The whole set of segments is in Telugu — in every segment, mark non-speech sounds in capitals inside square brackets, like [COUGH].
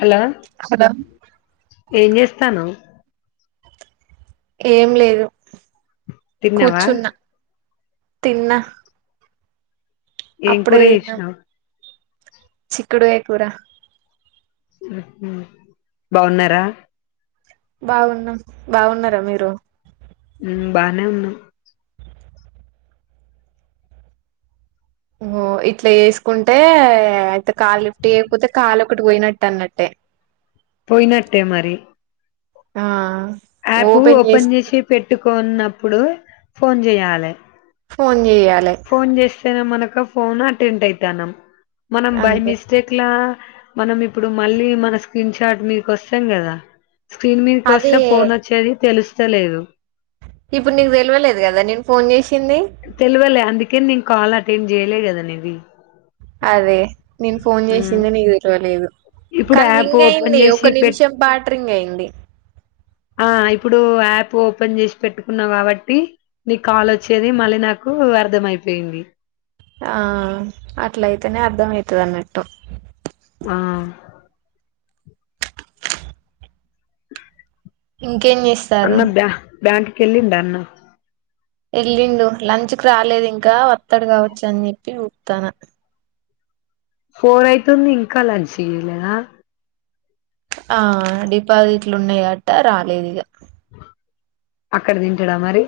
హలో కద ఏం జేస్తన్నావ్ ఏం లేదు తిన్నావా కూర్చున్నా తిన్న ఏం కూర చేసినవ్ చిక్కుడు కాయ కూర బాగున్నారా బాగున్నాం బాగున్నారా మీరు మ్మ్ బానే ఉన్నాం ఓ ఇట్లా చేసుకుంటే అయితే కాలు లిఫ్ట్ చేయకపోతే కాలు ఒకటి పోయినట్టు అన్నట్టే పోయినట్టే మరి ఆ యాపూ ఓపెన్ చేసి పెట్టుకోన్నప్ ప్పుడు ఫోన్ జేయాలే ఫోన్ చేయాలి ఫోన్ చేస్తేనే మనకఫ్ ఫోను అటెండ్ అయితాన్నం మనం బై అంతే మిస్టేక్లా మనం ఇప్పుడు మళ్ళీ మన స్క్రీన్ షాట్ మీకు వస్తాం కదా స్క్రీన్ మీదకి అదే వస్తే ఫోన్ వచ్చేది తెల్సు చ్చలేదు ఇప్పుడు నీకు తెల్వలేదు గదా నేను ఫోన్ చేసి తెల్వల అందుకే నేను కాల్ ఆట్ నేన్ చేయలే కదా నీది అరే నేను ఫోన్ మ్మ్ చేసిందే నీకు తెల్వలేదు ఇప్పుడు కానీ యాప్ రింగ్ ఓపెన్ అయింది చేసి ఒక పెట్ నిమిషం పాటు రింగ్ అయి ది ఆ ఇప్పుడు యాప్ ఓపెన్ చేసి పెట్టుకున్నావ్ కాబట్టి నీకు కాల్ వచ్చేది మళ్ళీ నాకు అర్దం అయిపోయింది ఆ అట్లయితేనే అర్ధంమయితదిఅన్నట్టు ఆ ఉ కేం చేస్తారు బ్యాంకు కి కెళ్ళిండా అన్నా వెళ్ళిండు లంచ్ కు రాలేదు ఇంకా వస్తాడు కావచ్చు అని చెప్పి ఊపుతానా ఫోర్ అయితుంది ఇంకా లంచ్ చేయలేదా ఆ డిపాజిట్లు ఉన్నాయి అట్ట రాలేదు ఇక అక్కడ తింటాడ మరి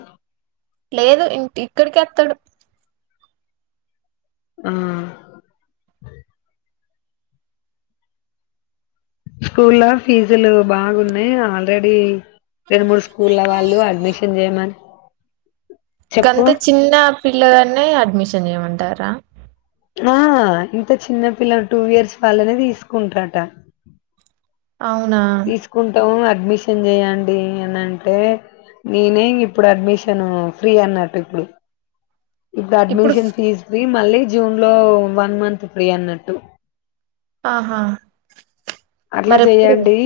లేదు ఇంటి ఇక్కడికే అత్తాడు ఆ స్కూల్ లో ఫీజులు బాగున్నాయి ఆల్రెడీ రెండు మూడు స్కూళ్ల వాళ్ళు అడ్మిషన్ చేయమని చెప్పు గంత చిన్న పిల్లగాన్నే అడ్మిషన్ చేయమంటారు రా ఆ ఇంత చిన్న పిల్లలు టూ ఇయర్స్ వాళ్ళనే తీసుకుంటారు అంట అవునా తీసుకుంటావు ఆర్ మిషన్ చేయండి అని అంటే నేనే ఇప్పుడు అడ్మిషను ఫ్రీ అన్నట్టు ఇప్పుడు ఇద్దా ఇప్పుడు అడ్మిషన్ ఫీజు ఫ్రీ మళ్ళీ జూన్ లో వన్ మంత్ ఫ్రీ అన్నట్టు ఆహా అట్లా మరెప్పుడు చేయండి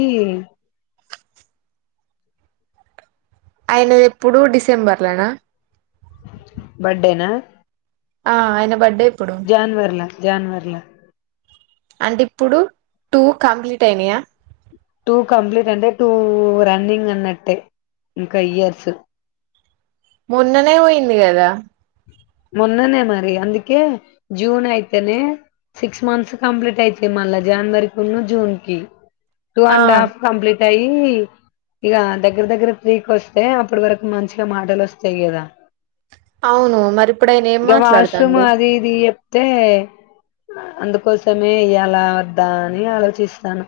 అయినది ఎప్పుడు డిసెంబర్లానా బర్త్డే నా ఆ అయిన బర్డే జనవరిల జనవరిల అంటే ఇప్పుడు టూ కంప్లీట్ అయినాయా టూ కంప్లీట్ అంటే టూ రన్నింగ్ అన్నట్టే ఇంకా ఇయర్స్ మొన్ననే పోయింది కదా మొన్ననే మరి అందుకే జూన్ అయితేనే సిక్స్ మంత్స్ కంప్లీట్ అయితాయి మళ్ళా జనవరి కును జూన్ కి టూ ఆ అండ్ హాఫ్ కంప్లీట్ తై ఈ ఇక దగ్గర దగ్గర త్రీకి వస్తే అప్పటి వరకు మంచిగా మాటలు వస్తాయి కదా అవును మరి ఇప్పుడు ఆయన ఏం ఇగ వాష్రూమ్ మాట్లాడతాండు అది ఇది చెప్తే ఆ అందుకోసమే ఇయ్యాల వద్ద అని ఆలోచిస్తానా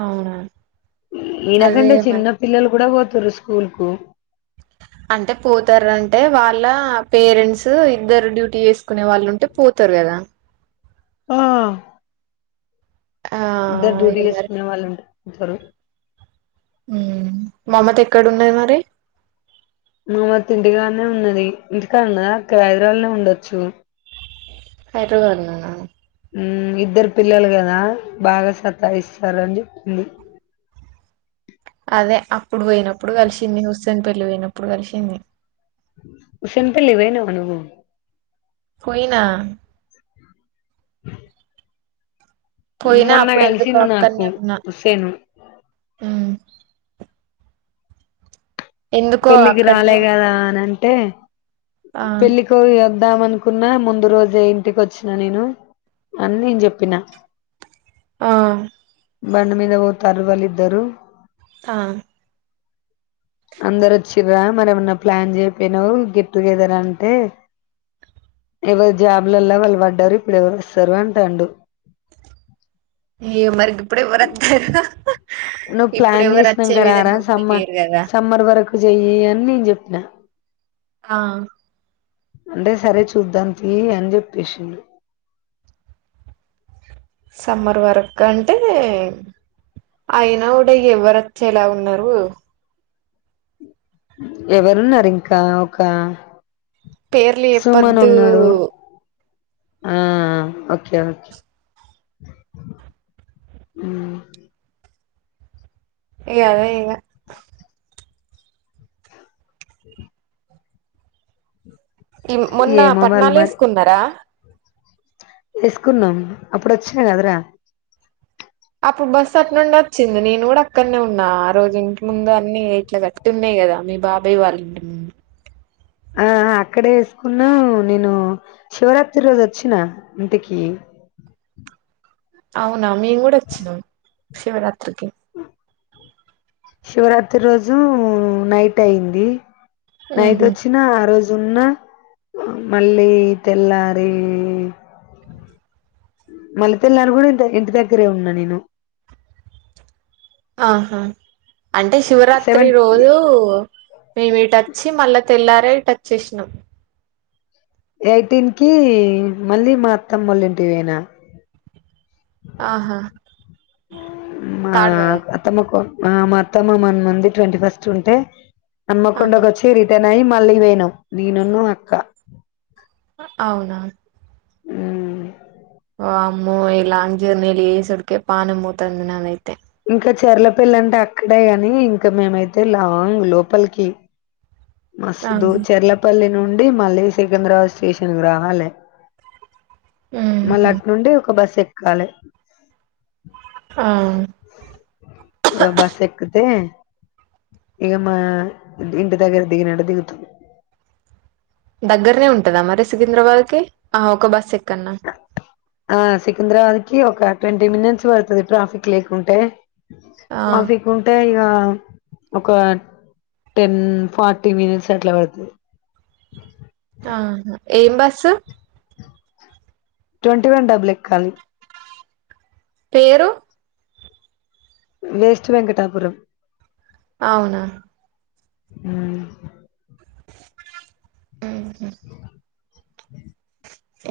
అవునా ఈయన అదే కంటే మరి చిన్న పిల్లలు కూడా పో తోరు స్కూల్ కు అంటే పోతారు అంటే వాళ్ళ పేరెంట్స్ ఇద్దరు డ్యూటీ వేసుకునే వాళ్ళు ఉంటే పోతారు కదా ఆ ఆ ఇద్దరు డ్యూటీ ఇది మరి చేసుకునే వాళ్ళు ఉంట [UNINTELLIGIBLE] యూ మమత ఎక్కడ ఉన్నాది మరి మమతి ఇంటికానే ఉన్నది ఇంటికాడ ఉన్నదా అక్కడ హైదరాళ్ళనే హైదరాబాదులోనే ఉండొచ్చు హైదరాబాద్ లో ఉన్న హ్మ్ ఇద్దరు పిల్లలు కదా బాగా సతాయిస్తారు అని చెప్పింది అదే అ అప్పుడు పోయినప్పుడు కలిసింన్యూస్ దాని పెళ్లికి పోయినప్పుడు కలిసింది ఉషన్ పెళ్లికి పోయినవా నువ్వు పోయినా పోయినా మొన్న అప్పుడు ఎందుకో కలిసిండు నాకు అక్కనే ఉన్నా హుస్సేను యూ ఎందుకో పెళ్ళికి అక్కడనే రాలే ఉన్నా కదా అని అంటే ఆ పెళ్ళికొ [UNINTELLIGIBLE] వద్దాం అనుకున్నా ముందు రోజే ఇంటికి వచ్చిన నేను అని నేను చెప్పిన ఆ బండి మీద పోతారు వాళ్ళు ఇద్దరు ఆ అందరు వచ్చిరా మరి ఏమన్నా ప్లాన్ చేయపోయినావు గెట్ టుగెదర్ అంటే ఎవరు జాబ్లలో వాళ్ళు పడ్డారు ఇప్పుడు ఎవరు వస్తారు అంటాండు ఏ మరిగ్ అప్పుడు ఎవరు వతారు నువ్ ప్లాన్ చేసినాక రారా కూడా సమ్మ లేరు కదా సమ్మర్ వరకు చెయ్యి అని నేను చెప్పిన ఆ అంటే సరే చూద్దాం తి అని చెప్పేసిండు సమ్మర్ వరక్ అం అంటే అయన కూడా ఎవ్వరోచ్చే లాగా ఉన్నారు ఎవరున్నారు ఇంకా ఒక పేర్లు సుమన్ చెప్పదు ఉన్నాడు ఆ ఓకే ఓకే హ్మ్ ఇగ అదే ఇగ ఈ మొన్న ఏమో వాళ్ళు పట్నాలు ఎసుకున్నారా వఎసుకున్నాం అప్పుడు వచ్చిన కదరా అప్పుడు బస్సు అటు నుండి వచ్చింది నేను కూడా అక్కడనే ఉన్నా ఆ రోజు ఇంటి ముందు అన్ని ఇట్లా గట్టి ఉన్నాయి కదా మీ బాబాయ్ వాళ్ళు ఇంటి ముందు ఆ అక్కడే ఎసుకున్నా నేను శివరాత్రి రోజు వచ్చినా ఇంటికి అవు అవునా మేము కూడా వచ్చినం శివరాత్రికి శివరాత్రి రోజు నైట్ అయింది నైట్ ఉహు వచ్చినా ఆ రోజు జున్ను మళ్ళీ తెల్లారి మళ్ళీ తెల్లారు కూడా ఇంటి దగ్గరే ఉన్నా నేను ఆహ అంటే శివరాత్రి సెవెన్ రోజూ మేము ఇటచ్చి మళ్ళా తెల్లారే టచ్ చేసినాం ఎయిటీన్ కి మళ్ళీ మా అత్తమ్మోలా ఇంటికి పోయినా ఆహ మా అత్తమ్మకు ఆ మ అత్తమ్మ మోన్న ఉంది ట్వంటీ ఫస్ట్ ఉంటే అమ్మ కొండ ఆహా వచ్చిరి కెనయి మళ్ళీ తీనం నేనను అక్క అవున ఓ అమ్మో ఇలాంటి జీర్నీ చేసుడికె పానం పోతది నాదైతే ఇంకా చెరల పిల్ల అంటే అక్కడే కాని ఇంకా మేమైతే లాంగ్ లోపలికి మస్తు అవును చెర్లపల్లిని నుండి మళ్ళీ సికింద్రాబాద్ స్టేషన్ రావాలె మళ్ళ ఉహు అట్ నుండి ఒక బస్ ఎ కలె ఆ బస్ ఎక్కితే ఇక మా ఇంటి దగ్గర దిగినడు దిగుతాం దగ్గర్నే ఉంటదా మరి సికింద్రాబాద్ కి ఆ ఒక బస్ ఎక్కన్నా ఆ సికింద్రాబాద్ కి ఒక ట్వంటీ మినిట్స్ పడుతది ట్రాఫిక్ లేకుంటే ఆ ట్రాఫిక్ ఉంటే ఇగ ఒక టెన్ ఫార్టీ మినిట్స్ అట్ల పడ్తుది ఆ ఏం బస్సు ట్వంటీ వన్ డబల ఎక్కాలి పేరు వెస్ట్ వెంకటాపురం అవున హుమ్ ఊహు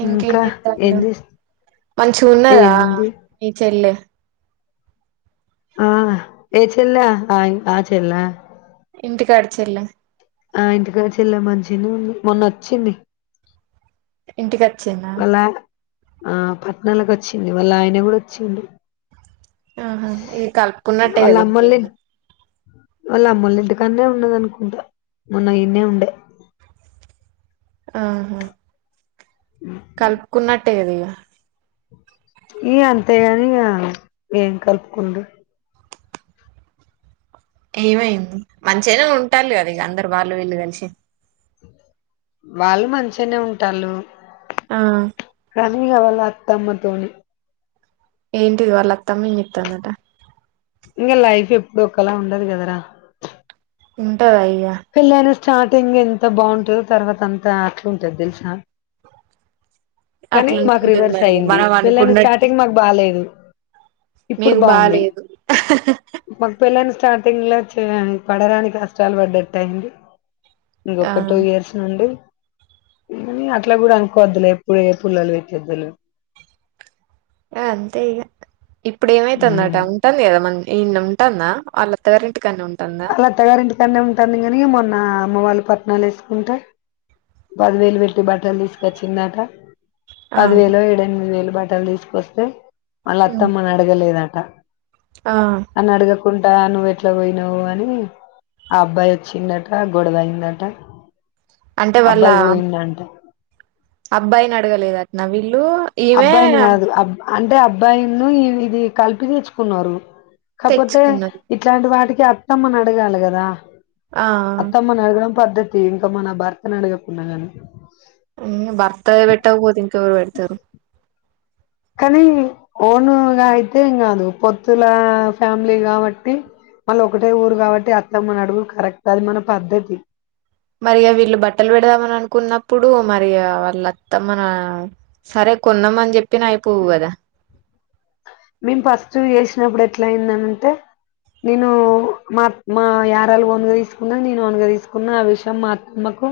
ఇంకేం ఇంకా చెప్తారు ఏం వాళ్ళు చేస్త మంచిగా ఉన్నదా ఏముంది నీ చెల్లి ఆహ్ ఏ చెల్లె ఆ ఆ చెల్ల ఇంటి కాడ చెల్లి ఆ ఇంటికాడ చెల్లి మంచిది మొన్న వచ్చింది ఇంటిక చిన్న వాళ్ళ ఆ పట్నాలకొచ్చింది, వాళ్ళ ఆయన కూడ వచ్చిండు. ఆహా, ఇది కలుపుకున్నట్టే వాళ్ళ కదా, అమ్మోళ్ళ ఇంకేంది? వాళ్ళ అమ్మోలింటికాడ్నే ఉన్నాదనుకుంటా మొన్న ఈడ్నేవుండే ఆహ కలుపుకున్నట్టే కదా ఇగ ఈ అంతే గాని ఇక ఏం కలుపుకుండు ఏమైంది మంచి అయినా ఉంటారుి కదా ఇక అందరు వాళ్ళు వీళ్ళు కలిసి వాళ్ళు మంచిగనే ఉంటాళ్లు. ఆ కనీ ఇగ వాలత్ తమ్మ తోని. ఏంటిది? వల్లత్తమ్మ ఏం చెత్తాందట? ఇంగ లైఫ్ ఎప్పుడు ఒకలా ఉండదు కదరా? ఉంటదా అయి పిల్లను స్టాటింగ్ ఎంత బాగుంటందో, తర్వాత అంతా అట్లా ఉంటుది తెలుసా? కనీ అట్లనే మాకు ఉంటది రివర్స్ మరి ఇగ అయింది. మనం పెళ్లైన అనుకున్నట్టే స్టార్టింగ్ మాకు బాలేదు, ఇప్పుడు మీకు బాగుంది. బాలేదు మాకు పెళ్లైన స్టాట్ టింగ్ల ఒచ్చేదాన్ని. పడరాని కష్టాలు పడ్డట్టయింది. ఆ ఇంకొక టూ ఇయర్స్ నుండి. కానీ, అట్లా కూడ అనుకోవద్దులేప్ పోయే పుల్లలు పెట్టిద్దును. ఆ, అంతే ఇగ. ఇప్పుడు ఏమైతాందట? ఉంటాంది కదా? మన్ ఈడ్నే. టాందా? వాళ్ళత్తగారింట్ వాళ్ళత్తగారి ఇంటిక్కాన్నె ఉంటాంది కనీ ఇగ, మొన్న ఆ, అమ్మ వాళ్ళు కట్నాలేసుకుంట. పదివేలు పెట్టి, బట్టలు తీసుకొచ్చిందాట. ఆ పది వేలో, ఏడెనిమిది వేలు బట్ ట్టలు తీసుకొస్తే. ఆళ్ళత్తమ్మని అడగలేదట్ క ఆ కుంటా నువ్వెట్ల పోయినవు అని, ఆ అబ్బాయి వచ్చిండట, గొడవ అయిందట. అబ్బాయి పోయిండంట. అబ్బాయినడగలేదట్నా వీల్ ల్లు ఇవే అబ్బాయిని కాదు అబ్ అంటే అబ్బాయిన్నూ ఇది కలిపి తెచ్చుకున్నరు. కాపోతే, తెచ్చుకున్నది ఇట్లాంటి వాటికి ఇగ అత్తమ్మనడగాలి కదా? ఆ అత్తమ్మనడగడం పద్ద్దతి, ఇంకా మన భర్తను అడగకున్నా గానీ. హ్మ్ భర్త పెట్టకపోతే ఇంకెవ రుపెడతారు కానీ ఓనుగ అయితే ఏం కాదు పొత్తులా ఫ్యామిలీ కాబట్టి మళ్ళా ఒకటే ఊరు కాబట్టి అట్లా మన అడుగుకరెక్ట్ అది మన పద్ధతి మరి ఇగ వీళ్ళు బట్టలు పెడదామని అనుకున్నప్పుడు మరి వాల్ల అత్తమ్మ సరే కొన్నామని చెప్ ప్పినా అయిపోవు గద మేమ్ ఫస్టు చేసినప్పుడు ఎట్లా అయిందనంటే నేను మా మా యారళు వంద తీసుకున్నా నేను వంద తీసుకున్నా ఆ విషయం మా అత్తమ్మకు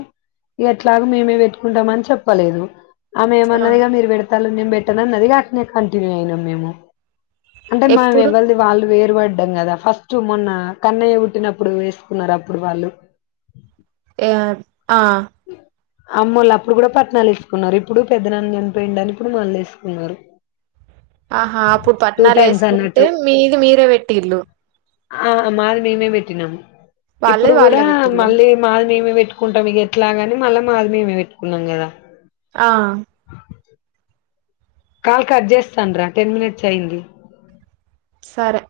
ఎట్లాగొ మేమే పెట్టుకుంటామని చెప్పలేదు ఆమె ఏ ఆ మన్నదిగా మీరు పెడతాలే నేను పె ట్టనన్నది ఇగ అట్ నే కంటిన్యూ అయినాం మేము అంటే మనం ఎప్పుడు ఎవరిది వాళ్ళు వేరు పడ్ డ్డం కదా ఫస్ట్ మొన్న కన్నయ్య పుట్టినప్పుడు వేసుకున్నారు అప్పుడు వాళ్ళు ఆ ఆ అమ్మోళ్లు అప్పుడు కూడా పట్నాలేసుకున్నారు ఇప్పుడు పెద్దనాన్ చనిపోయిండని ఇప్పుడు మళ్ళెసుకున్నారు ఆహా అప్పుడు పట్నాలేసుకుంటే అన్నట్టు మీది మీరే పెట్టి ఇల్లు తినంమ్ ఇప్పుడు కూడా మళ్ళీ మాది మేమే ఇక్కుంటా మీకే అట్లాగని మళ్ళా మాదిమేమే పెట్టుకున్నాం గదా ఆ కాల్ కట్ చేస్తాన రా టెన్ మినిట్స్ అయి్యంది సరే